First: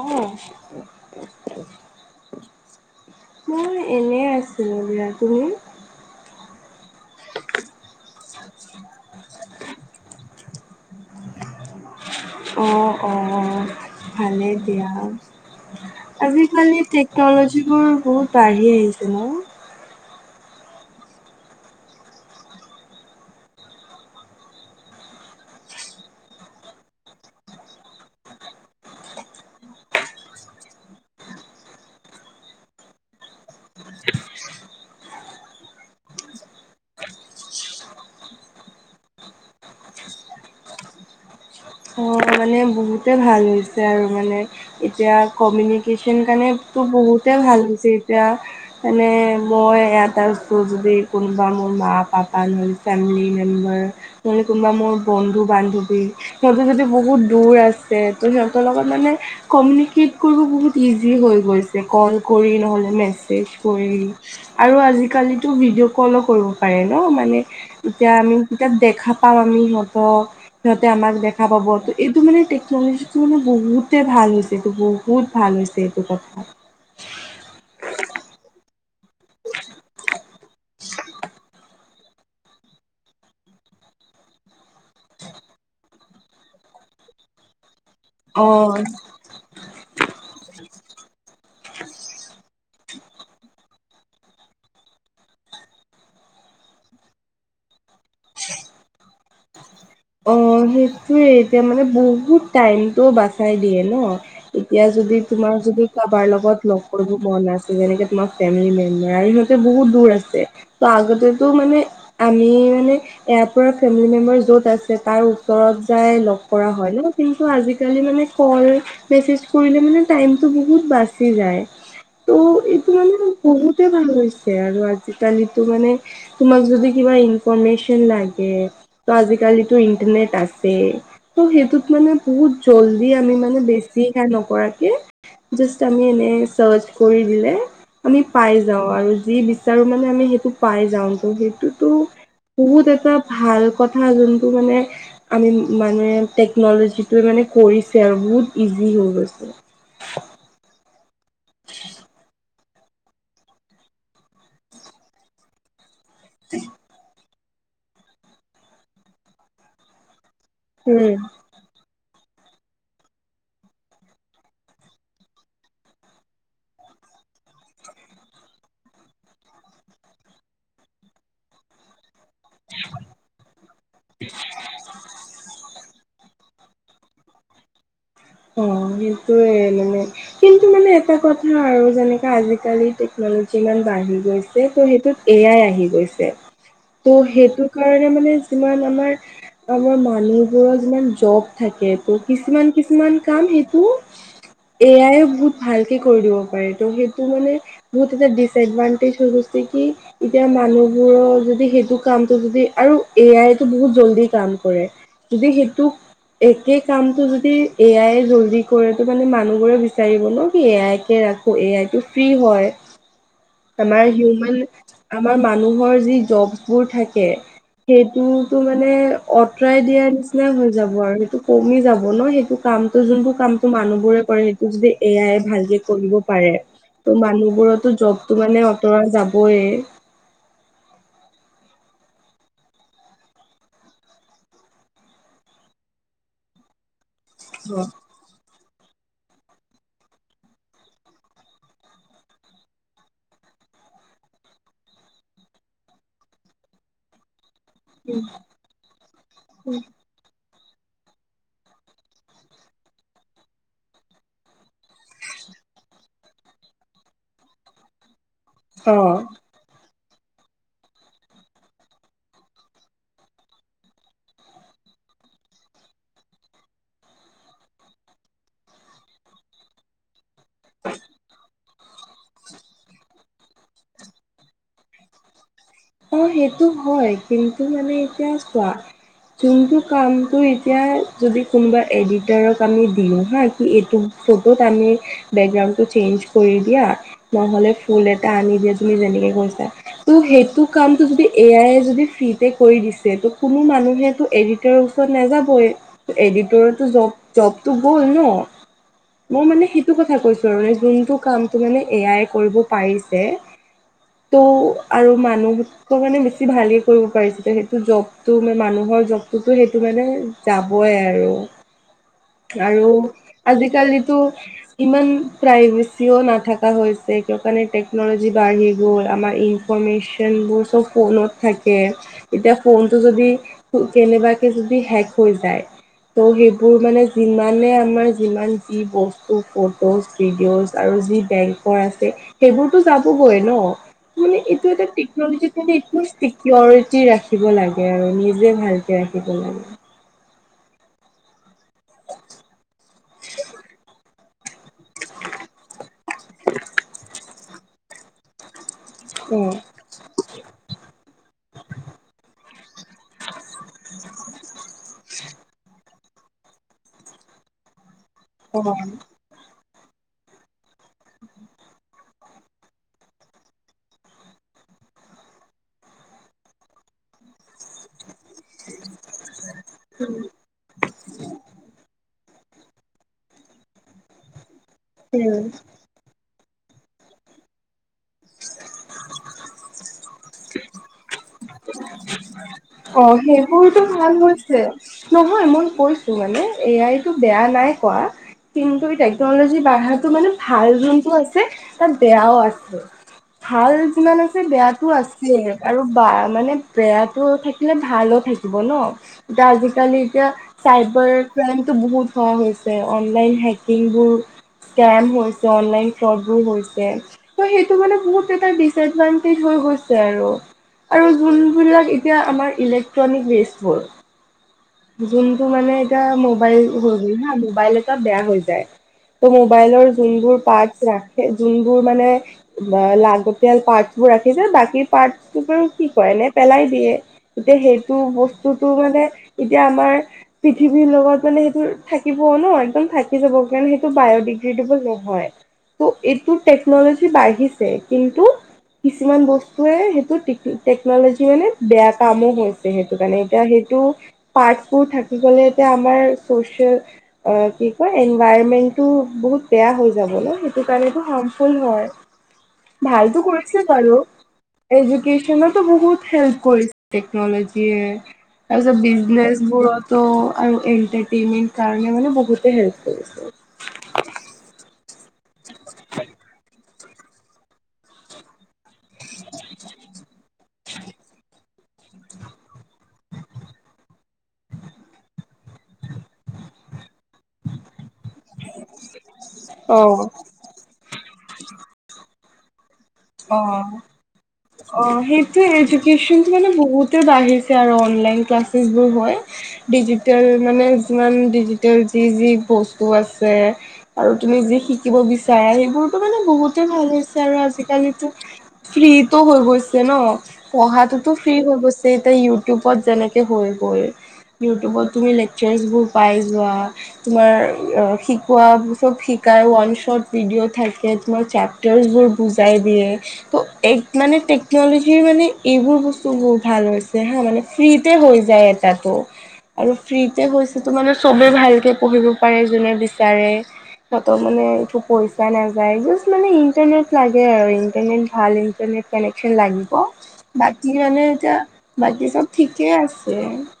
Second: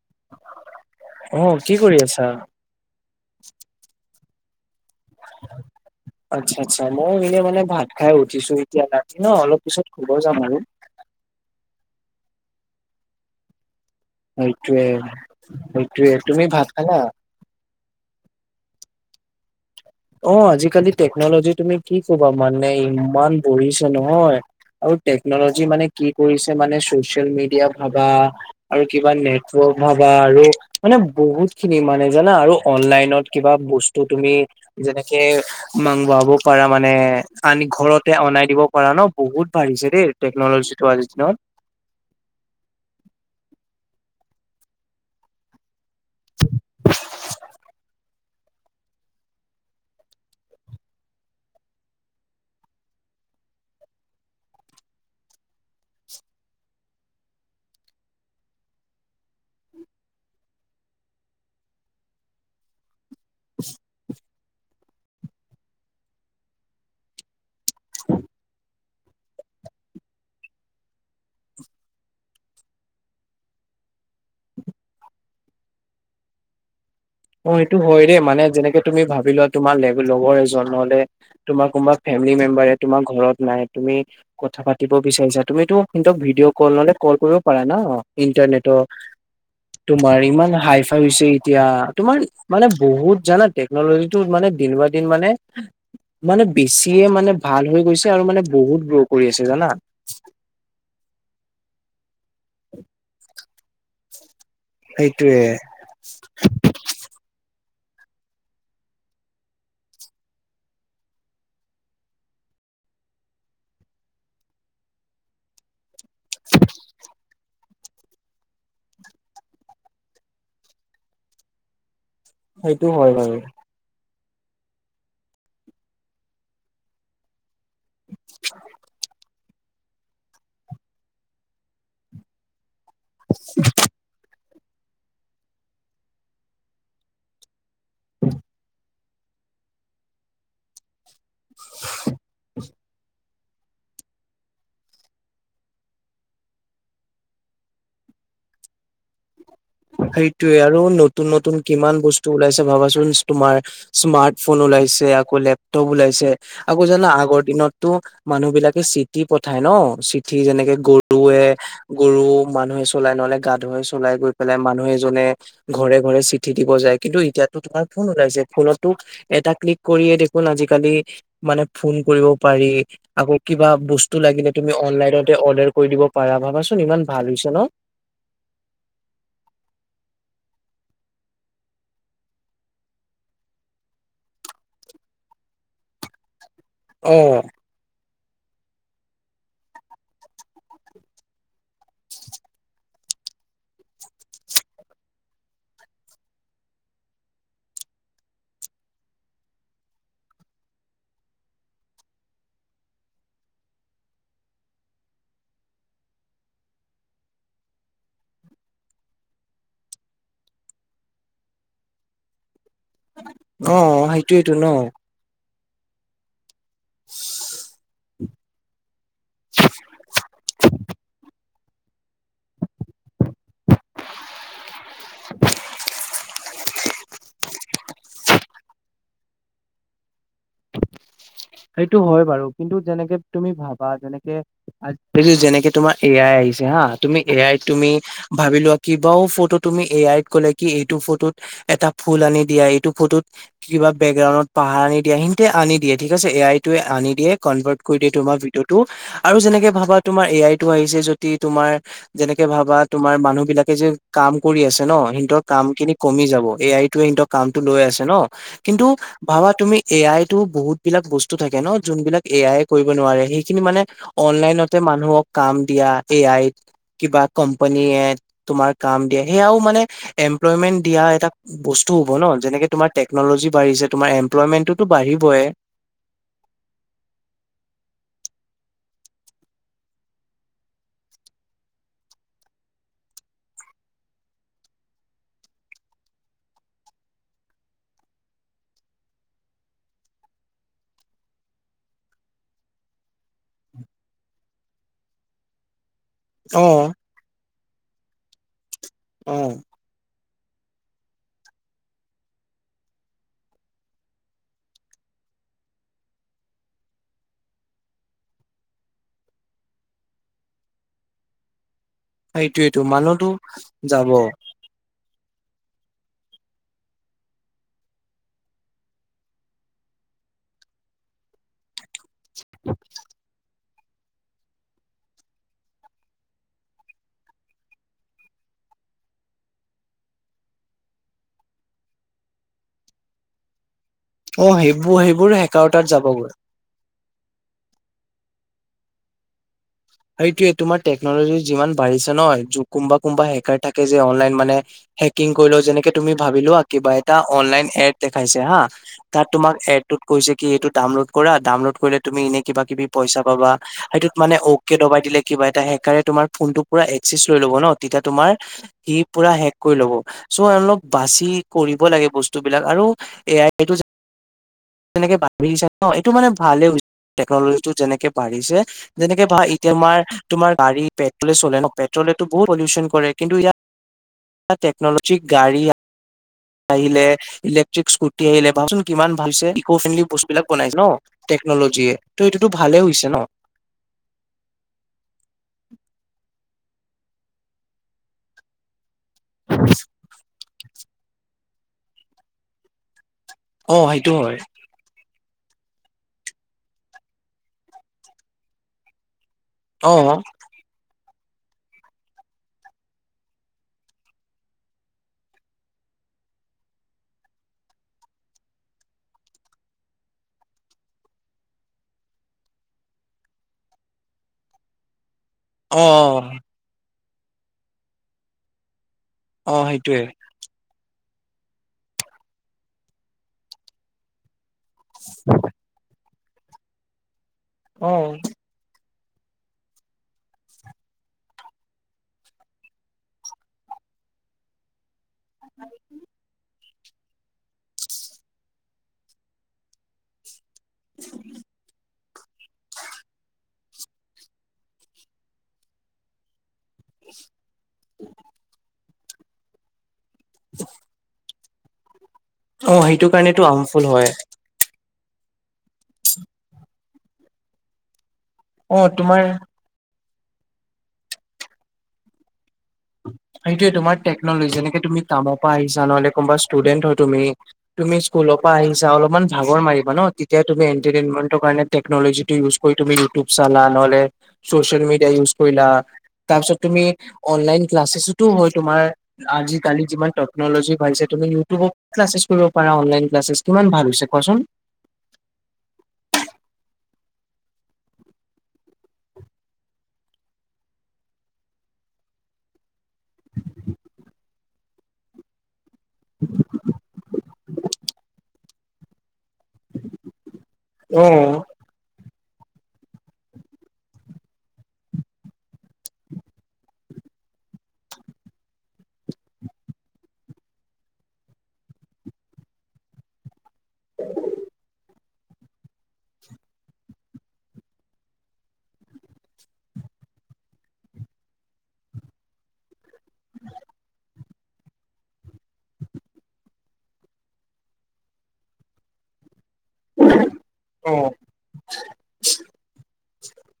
অঁ' অ কি কৰি আছা? মই এনে আছিলো ৰা, তুমি? আচ্ছা আচ্ছা মই এনেই মানে ভাত খাই উঠিছো এতিয়া ৰাতি ন অলপ পিছত শুব যাম আৰু। অ অ। ভালে সেইটোয়ে দিয়া সেইটোয়ে তুমি ভাত আজিকালি খালা? টেকনলজিবোৰ বহুত বাঢ়ি আহিছে ন? অ আজিকালি টেকনলজি তুমি কি কবা মানে ইমান বড়িছে নহয়। আৰু টেকনলজি মানে কি কৰিছে মানে ছ'চিয়েল মিডিয়া ভাবা আৰু কিবা নেটৱৰ্ক ভাবা আৰু মানে বহুতখিনি মানে জানা আৰু অনলাইনত কিবা বস্ত- তো তুমি যেনেকে মাং বাব পাৰা মানে আনি ঘৰতে অনাই দিব পাৰা ন বহুত বাঢ়িছে দেই। টেকনলজিটো আজিৰ দিনত। অ মানে বহুতে ভাল হৈছে আৰু মানে। এতিয়া কমিউনিকেশ্যন কাণেটো বহুতে ভাল হৈছে এতিয়া। মানে মই ইয়াত আছোঁ যদি কোনোবা মো মা পাপা নোই ফেমিলি মেম্বাৰ। নহলে কোনোবা মোৰ বন্ধু-বান্ধৱী সিহঁতো যদি বহুত দূৰ আৰ- তে তোৰ সিহঁতৰ লগত মানে কমিউনিকেট কৰিব বহুত ইজি হৈ গৈছে কল কৰি নহ'লে মেছেজ কৰি। আৰু আজিকালিতো ভিডিঅ' কলো কৰিব পাৰে ন মানে। এতিয়া আমি এতিয়া দেখা পাাও আমি সিহঁতক সিহঁতে আমাক দেখা পাব ত এইটো মানে টেক- টেকনলজিটো মানে বহুতে ভাল হৈছে এইটো বহুত ভাল হৈছে এইটো কথা। অ সেইটো হয় দেই মানে যেনেকে তুমি ভাবি লোৱা তোমাৰ লগৰ এজনলে তোমাৰ কোনোবা ফেমিলি মেম্বাৰে তোমাৰ ঘৰত নাই তুমি কথা পাতিব বিচাৰিছা। তুমিতো সিনতক ভিডিঅ' কল নহলে কল কৰিব পাৰা ন। ইণ্টাৰনেটৰ অ তোমাৰ ইমান হাই ফাই হৈছে এতিয়া। তোমাৰ মানে বহুত জানা টেকনলজিটো মানে দিন বা দিন মানে মানে বেছিয়ে মানে ভাল হৈ গৈছে আৰু মানে বহুত গ্ৰ'ৰ কৰি আছে জানা। অ সেইটোৱে এতিয়া মানে বহুত টাইমতটো বাচাই দিয়ে ন। এতিয়া যদি সেইটোৱে। তোমাৰ যদি কাৰোবাৰ লগত লওক। [unintelligible] মন আছে যেনেকে তোমাৰ ফেমেলি মেমাৰ ইহঁতে বহুত দূৰ আছে। তা, আগতেতো মানে আমি, মানে এয়াৰ পৰা ফেমিলি মেম্বাৰ য'ত আছ যে তাৰ ওচৰত যাই লগ কৰা হয় ন [unintelligible] ত আজিকালি মানে কল মেছেজ কৰিলে মানে টাইমটো বহুত বাচি যায়। ত সেইটো এইটো হয় মানে বাৰু। বহুতে ভাল হৈছ [unintelligible] মানে তোমাক যদি কিবা ইনফৰমেশচন লাগে। ত আজিকালি কালিটো ইন্টাৰনেট আছে ত সেইটোত মানে বহুত জল্দি আমি মানে বেছিকে নকৰাকে জাষ্ট আমি এনেই চাৰ্চ কৰি দিলে। আমি পাই যাওঁ আৰু যি বিচাৰো মানে আমি সেইটো পাই যাওঁতো সেইটোতো বহুত এটা ভাল কথা যোনটো মানে আমি মানে টেকনলজিটোৱে মানে কৰিছে আৰু বহুত ইজি হৈ গৈছে। সেইটোয়ে আৰু নতুন নতুন কিমান বস্তু ওলাইছে ভাবাচোন। তোমাৰ স্মাৰ্ট ফোন ওলাইছে আকৌ লেপটপ ওলাইছে আকৌ জানা আগৰ দিনত ত মানুহবিলাকে চিঠি পঠায় ন, চিঠি যেনেকে উম। গৰুৱে গৰু মানুহে চলাই নহলে গাধই চলাই গৈ পেলাই মানুহ এজনে ঘৰে ঘৰে চিঠি দিব যায় কিন্তু এতিয়াটো তোমাৰ ফোন ওলাইছে। ফোনতটো এটা ক্লিক কৰিয়ে দেখোন আজিকালি মানুহে ফোন কৰিব পাৰি আকৌ কিবা বস্তু লাগিলে তুমি অনলাইনতে অৰ্ডাৰ পাৰা। ভাবাচোন ইমান ভাল হৈছে ন '? অঁ, সেইটোৱে মানে কিন্তু মানে এটা কথা আৰু যেনেকাে আজিকালি টেকন'লজি ইমান বাঢ়ি গৈছে। ত' সেইটোত এ আই আহি গৈছে। অ ত' সেইটো কাৰণে মানে যিমান আমাৰ আমাৰ মানুহবোৰৰ যিমান জব থাকে ত' কিছুমান কিছুমান কাম সেইটো এ আইয়ে বহুত ভালকে কৰি দিব পাৰে। ত' সেইটো মানে বহুত এতিয়া দিছ এডভান্তিচ হৈ গৈছে কি এতিয়া মানুহবোৰৰ যদি সেইটো কামটো যদি আৰু এ আইটো বহুত জল্দি কাম কৰে। যদি সেইটোক একে কামটো যদি এ আইয়ে জল্দি কৰে সেইটো কাৰণে মানে মানুহবোৰে বিচাৰিব ন' কি এ আইকে ৰাখো, এ আইটো ফ্ৰী হয়। অঁ, আমাৰ অঁ সেইটোৱেটো হিউমেন ন '? আমাৰ মানুহৰ যি জববোৰ থাকে সেইটোতো মানে অঁতৰাই দিয়া নিচিনা হৈ যাব আৰু সেইটো। কমি যাব ন'? সেইটো কামটো যোনটো কামটো মানুহবোৰে কৰে সেইটো যদি এ আই ভালকে কৰিব পাৰে। ত' মানুহবোৰটো জবটো মানে অঁতৰা যাবই। সেইটো হয় বাৰু কিন্তু যেনেকে তুমি ভাবা যেনেকে আজিকালি যেনেকে তোমাৰ এ আই আহিছে হাঁ। তুমি এ আইত তুমি ভাৱি লোৱা কিবাও ফটো তুমি এ আইত ক'লে কি এইটো ফটোত এটা ফুল আনি দিয়া, এইটো ফটোত কিবা বেকগ্ৰাউণ্ডত পাহাৰ আনি দিয়া সিহঁতে আনি দিয়েই ঠিক ঠিক আছে। এ আইটোয়ে আনি দিয়ে কনভাৰ্ট কৰি দিয়ে তোমাৰ ভিডিঅ 'টো আৰু যেনেকে ভাবা তোমাৰ এ আইটো আহিছে যদি তোমাৰ যেনেকে ভাবা তোমাৰ মানুহ বিলাকে যে কাম কৰি আছে ন'? সিহঁতৰ কামখিনি কমি যাব। এ আইটোৱে সিহঁতক কামটো লৈ আছে ন '? কিন্তু অ ভাৱা তুমি এ আইটো বহুত বিলাক বস্তু থাকে ন'? যোনবিলাক এ আই এ কৰিব নোৱাৰে সেইখিনি মানে অনলাইনতে মানুহক কাম দিয়া এ আইত কিবা কোম্পানীয়ে তোমাৰ কাম দিয়ে। সেয়াও মানে এমপ্লইমেণ্ট দিয়া এটা বস্ স্তু হ'ব ন'? যেনেকে তোমাৰ টেকনলজি বা়ঢ়িছে, তোমাৰ এমপ্লইমেণ্টটোতো বাঢ়িবই। অঁ, সেইটো হয় কিন্তু মানে এতিয়া চোৱা যোনটো কামটো এতিয়া যদি কোনোবা এডিটাৰক আমি দিওঁ হাঁ কি এইটো ফটোত আনি বেকগ্ৰাউণ্ডটো চেঞ্জ কৰি দিয়া। নহলে ফুল এটা আনি দিয়া। তুমি যেনেকে কৈছা ত' সেইটোক কামটো যদি এ আইয়ে যদি ফ্ৰীতে কৰি দিছে ত' কোনো মানুহেটো এডিটাৰৰ ওচৰত নাযাবই। অ এডিটৰো জব জবটো গ'ল ন'? অ মই মানে সেই সেইটো কথা কৈছোঁ আৰু মানে যোনটো কামটো মানে এ আইয়ে কৰিব পাৰিছে। টো আৰু মানুহ কিছু কিছুমানে বেছি ভালেই কৰিব পাৰিছে। এতিয়া সেইটো জবটো মানে মানুহৰ জবটোতো সেইটো মানে যাবই আৰু। এইটোৱেটো আৰু মানুহতো যাব। আজিকালিতো ইমান প্ৰাইভেচিও নাথাকা হৈছে এইটো কাৰণে টেকন'লজি বাঢ়ি গ'ল। আমাৰ ইন ফৰ্মেচনবোৰ চব ফোনত থাকে। এতিয়া ফোনটো যদি কেনেবাকে যদি হেক হৈ যায়। ত' সেইবোৰ মানে যিমানে আমাৰ যিমান যি বস্তু ফটোজ ভিডিওচ আৰু যি বেংকৰ আছে সেইবোৰতো যাবগৈ ন। মানে অ এইটো এটা সেইবোৰ সেইবোৰ টেকন'লজি হেকাৰ তাত যাবগৈ চিকিৰিটি ৰাখিব লাগে আৰু নিজে ভালকে ৰাখিব লাগে। সেইটোৱে তোমাৰ টেকনলজি যিমান বাঢ়িছে ন কোনোবা কোনোবা হেকাৰ থাকে যে অনলাইন মানে- হেকিং কৰিলও যেনেকে তুমি ভাবি লোৱা কিবা এটা অনলাইন এট দেখাইছে হা। তাত অ তোমাক এড ত কৈছে কি এইটো ডাউনলোড কৰা ডাউনলোড কৰিলে তুমি এনে কিবা কিবি পইচা পাবা সেইটোত মানে কে দবাই দিলে কিবা এটা হেকাৰে তোমাৰ ফোনটো একচেছ কৰি ল'ব ন তেতিয়া তোমাৰ- অ। সি পুৰা হেক কৰি ল'ব চ' অলপ বাচি কৰিব লাগে বস্তুবিলাক আৰু। এয়াই এইটো, তেনেকে বি ন এইটো মানে ভালে হৈছে। টেকনলজি টো যেনেকে বাঢ়িছে যেনেকে বা তোমাৰ তোমাৰ গাড়ী পেট্ৰলে চলে ন পেট্ৰলেতো বহুত পলিউচন কৰে কিন্তু ইয়াত, টেকনলজি উম গাড়ী আহিলে ইলেক্ট্ৰিক স্কুটি আহিলে ভাবচোন কিমান ভাল ইকো ফ্ৰেণ্ডলি বস্তু বিলাক বনাইছে ন। টেকনলজিয়ে ত' এইটোতো ভালে হৈছে ন। বহুতো ভাল হৈছে। নহয় মই কৈছো মানে এ আইটো বেয়া নাই কোৱা। কিন্তু টেকনলজি বাঢ়াটো মানে ভাল যোনটো আছে তাত বেয়াও আছে। ভাল অ সেইটো যিমান হয় আছে বেয়াটো আছে আৰু বা মানে বেয়া টো থাকিলে ভালো থাকিব ন এতিয়া অ আজিকালি এতিয়া- চাইবাৰ ক্ৰাইমটো বহুত হোৱা হৈছে অনলাইন হেকিংবোৰ। কেম হৈছে অনলাইন ফ্ৰডবোৰ হৈছে। ত সেইটো মানে বহুত এটা ডিচএডভানটেজ হৈ গৈছে আৰু, আৰু যোনবিলাক- এতিয়া আমাৰ ইলেক্ট্ৰনিক ৱেষ্টবোৰ। যোনটো মানে অ এতিয়া মোবাইল হৈ গৈ মোবাইল এটা বেয়া হৈ যায়। ত অ অ মোবাইলৰ সেইটোয়ে যোনবোৰ পাৰ্ট ৰাখে যোনবোৰ মানে লাগতিয়াল পাৰ্টবোৰ ৰাখিছে বাকী- পাৰ্ট কি কয় নে পেলাই দিয়ে এতিয়া অ সেইটো বস্তুটো মানে এতিয়া আমাৰ- পৃথিৱীৰ লগত মানে সেইটো থাকিব ন একদম থাকি যাব কাৰণে সেইটো বায়টিক ইলিজিবুল নহয় এইটো টেক টেকনলজি বাঢ়িছে কিন্তু কিছুমান বস্তুৱে সেই টেকনলজি মানে বেয়া কামো হৈছে সেইটো কাৰণে এতিয়া সেইটো পাৰ্টবোৰ থাকি গলে এতিয়া আমাৰ চচিয়েল কি কয় এনভাইৰমেন্ট- বহুত বেয়া হৈ যাবলৈ সেইটো কাৰণটো হাৰ্মফুল হয়। অ সেইটো ভালতো কাৰণেতো কৰিছে হাৰ্মফুল বাৰু। হয় এডুকেশ্যনতো বহুত হেল্প কৰিছে অ টেকনলজিয়ছ। তোমাৰ আৰু এন্টেমেন কাৰণ মানে বহুতে। কৰিছে। সেইয়েোমাৰ টেকনলজি যেনেকে তুমি কামৰ পৰা আহিছা নহলে কোনোবা ষ্টুডেন্ট হয় তুমি। তুমি স্কুলৰ পৰা আহিছা অলপমান ভাগৰ মাৰিবা ন তেতিয়া তম এটাৰম কাৰ টেকনলজটো ইউজ কৰি তুমি ইউটিউব চালা নহলে চচিয়েল মিডিয়া ইউজ কৰিলা তাৰপিছত তুমি অনলাইন ক্লাছেছতো হয় তোমাৰ অ আজিকালি যিমান ত টেকনলজি ভালছে তুমি ইউটিউবত ক্লাছ কৰিব পাৰা অনলাইন ক্লাছেছ কিমান অ ভাল হৈছে কোৱাচোন। অ সেইটোৱ এডিকেচন মানে বহুতে বাঢ়িছে আৰু অনলাইন ক্লাছেছবোৰ হয়। ডিজিটেল মানে যিমান ডিজিটেল যি যি বস্তু আছে [unintelligible] আৰু তুমি যি শিকিব বিচাৰা সেইবোৰ [unintelligible] মানে বহুতে ভাল হৈছে আৰু আজিকালিটো ফ্ৰীতো হৈ গৈ [unintelligible] [inaudible] ন পঢ়াটোতো ফ্ৰি অ', হৈ গৈছে এতিয়া ইউটিউবত যেনেকে হৈ গৈ [unintelligible] ইউটিউবত তুমি লেকচাৰবোৰ পাই যোৱা। [unintelligible] তোমাৰ শিকোৱা চব শিকাই ওৱান শ্বট ভিডিঅ' থাকে তোমাৰ চেপ [unintelligible] [unintelligible] টৰচবোৰ বুজাই দিয়ে, তো এক মানে টেকন'ল'জিৰ মানে [inaudible] এইবোৰ বস্তু বহুত ভাল হৈছে হা মানে ফ্ৰীতে হৈ যায় এটাটো। [unintelligible] আৰু ফ্ৰীতে হৈছেতো মানে চবে ভালকে পঢ়িব পাৰে যোনে বেছ [unintelligible] বিচাৰে সিহঁতৰ মানে একো পইচা নাযায়, জাষ্ট মানে ইণ্টাৰনেট লাগে আৰু। [unintelligible] [inaudible] ভাল ইণ্টাৰনেট কানেকশ্বন লাগিব বাকী অ'। মানে এতিয়া [unintelligible] বাকী চব ঠিকে আছে। [inaudible]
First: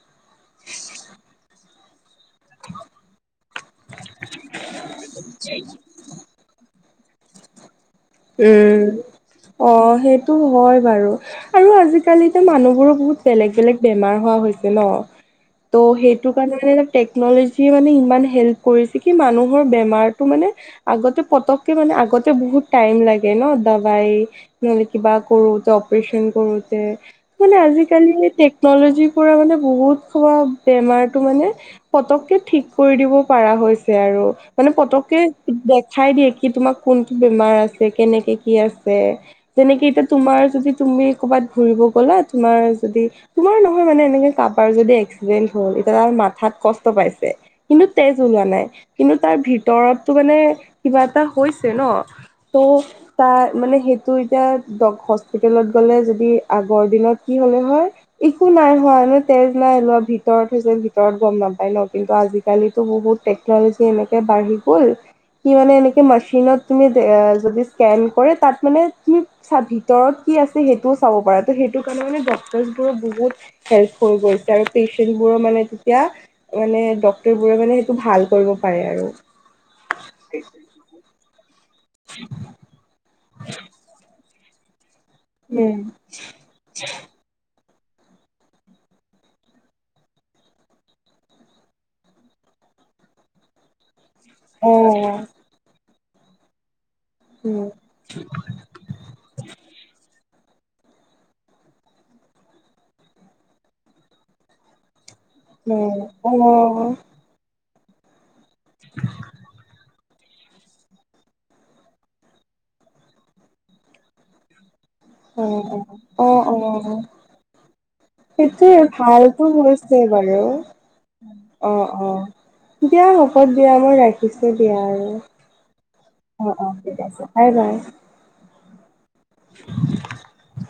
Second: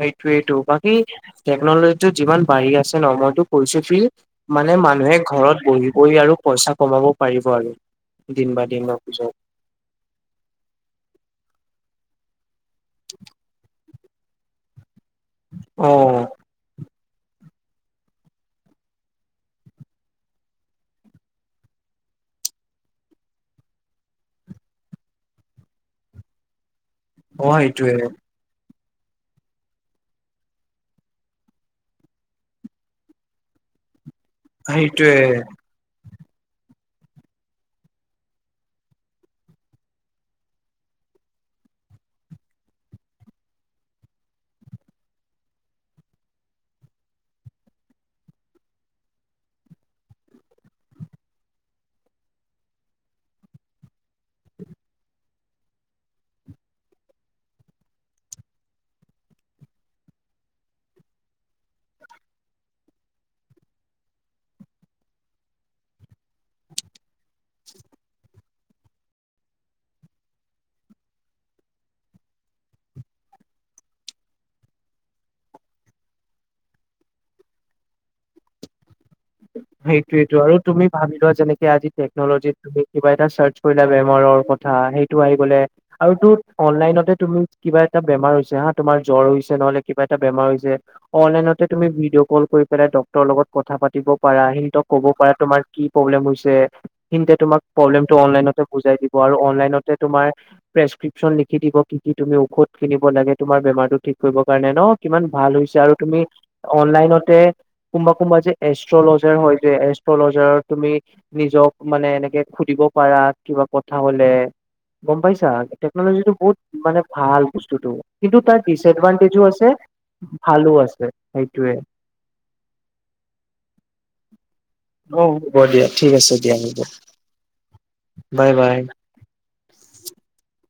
সেইটোৱেইটো বাকী টেকনলজিটো যিমান [unintelligible] পঢ়ি আছে নমৰটো কৰিছে কি মানে মানুহে ঘৰত বহি [unintelligible] [inaudible] আৰু পইচা কমাব পাৰিব আৰু। দিন বা উম। দিনৰ পিছত। অ সেইটো হয় বাৰু আৰু আজিকালিতো মানুহ [unintelligible] [inaudible] বহুত বেলেগ-বেলেগ বেমাৰ হোৱা হৈছে ন ত' অ', সেইটো কাৰণে মানে। টেকন'লজীয়ে মানে ইমান হেল্প কৰিছে কি মানুহৰ বেমাৰটো মানে [unintelligible] আগতে পতককে মানে আগতে বহুত [inaudible] টাইম লাগে ন দাবাই, নহলে কিবা কৰো, অপাৰেচন কৰো [unintelligible] [unintelligible] অ', মানে সেইটোয়ে আজিকালি টেক টেকন'লজিৰ পৰা মানে বহুত [inaudible] বেমাৰটো মানে পতককে ঠিক কৰি দিব পাৰা হৈছে আৰু। [unintelligible] মানে পতককে সেইটোয়ে। দেখাই দিয়ে কি তোমাক কোনটো বেমাৰ আছে কেনেকে কি আছে? [unintelligible] যেনেকে এতিয়া তোমাৰ যদি তুমি কৰ'বাত ঘূৰিব গ'লা তোমাৰ যদি [unintelligible] তোমাৰ নহয় মানে এনেকে কাৰোবাৰ যদি এক্সিডেণ্ট হল এতিয়া তাৰ মাথাত কষ্ট পাইছে। [unintelligible] কিন্তু তেজ ওলোৱা নাই কিন্তু তাৰ ভিতৰতটো মানে কিবা এটা হৈছে ন? [unintelligible] অ [unintelligible] তাৰ মানে সেইটো এতিয়া [inaudible] হস্পিতেলত গ'লে যদি আগৰ দিনত কি হ'লে হয় একো নাই হোৱা তেজ নাই লোৱা ভিতৰত হৈছে ভিতৰত গম নাপায় ন কিন্তু আজি [unintelligible] আজিকালিতো বহুত টেকনলজি এনেকে বাঢ়ি গ'ল সি মানে এনেকে মাচিনত তুমি [unintelligible] [inaudible] যদি স্কেন কৰে তাত মানে তুমি চা ভিতৰত কি আছে সেইটোও চাব পাৰা। ত' সেইটো কাৰণে মানে ডক্টৰবোৰৰ বহুত [unintelligible] হেল্প হৈ গৈছে আৰু পেচেণ্টবোৰো মানে তেতিয়া [unintelligible] মানে ডক্তৰবোৰে মানে সেইটো ভাল কৰিব পাৰে আৰু। [unintelligible] সেইটোৱেইটো আৰু তুমি ভাবি লোৱা যেনেকে আজি টেকনলজিত তুমি কিবা এটা চাৰ্চ কৰিলা বে [unintelligible] [inaudible] ঘৰৰ কথা সেইটো আহি গ'লে উম আৰু [inaudible] অনলাইনতে তুমি কিবা এটা বেমাৰ হৈছে হা তোমাৰ জ্বৰ হৈছে নহলে কিবা এটা বেমাৰ হৈছে। [unintelligible] অনলাইনতে তুমি ভিডিঅ' কল কৰি পেলাই ডক্টৰৰ লগত কথা পাতিব [unintelligible] পাৰা অ সিহঁতক ক'ব পাৰা, তোমাৰ কি প্ৰব্লেম হৈছে। সিহঁতে তোমাক উম প্ৰব্লেমটো অনলাইনত [unintelligible] [unintelligible] বুজাই দিব আৰু অনলাইনতে তোমাৰ প্ৰেচক্ৰিপশ্যন লিখি দিব কি কি তুমি ঔষধ কিনিব লাগে। তোমাৰ বেমাৰটো ঠিক কৰিব কাৰণে ন'। [unintelligible] কিমান ভাল অ হৈছে আৰু তুমি অনলাইনত [unintelligible] [inaudible] কোনবা-কোনবা যে এষ্ট্ৰলজাৰ হয় যে এচ [inaudible] তলজাৰৰ তুমি নিজক মানে এনেকে সুধিব পাৰা কিবা কথা হ'লে। [unintelligible] গম অ পাইছা অ টেকনলজিটো বহুত অ', মানে অ'। ভাল বস্তুটো কিন্তু তাৰ সেইটোৱে ডিচএডভানটেজো ভালতো আছে। হৈছে বাৰু ভালো আছে অ সেইটোৱে। অ দিয়া হব দিয়া মই ৰাখিম পিছে দিয়া আৰু অ হ'ব দিয়া ঠিক আছে দিয়া অ অ হ'ব ঠিক আছে বাই বাই। Bye bye. [unintelligible]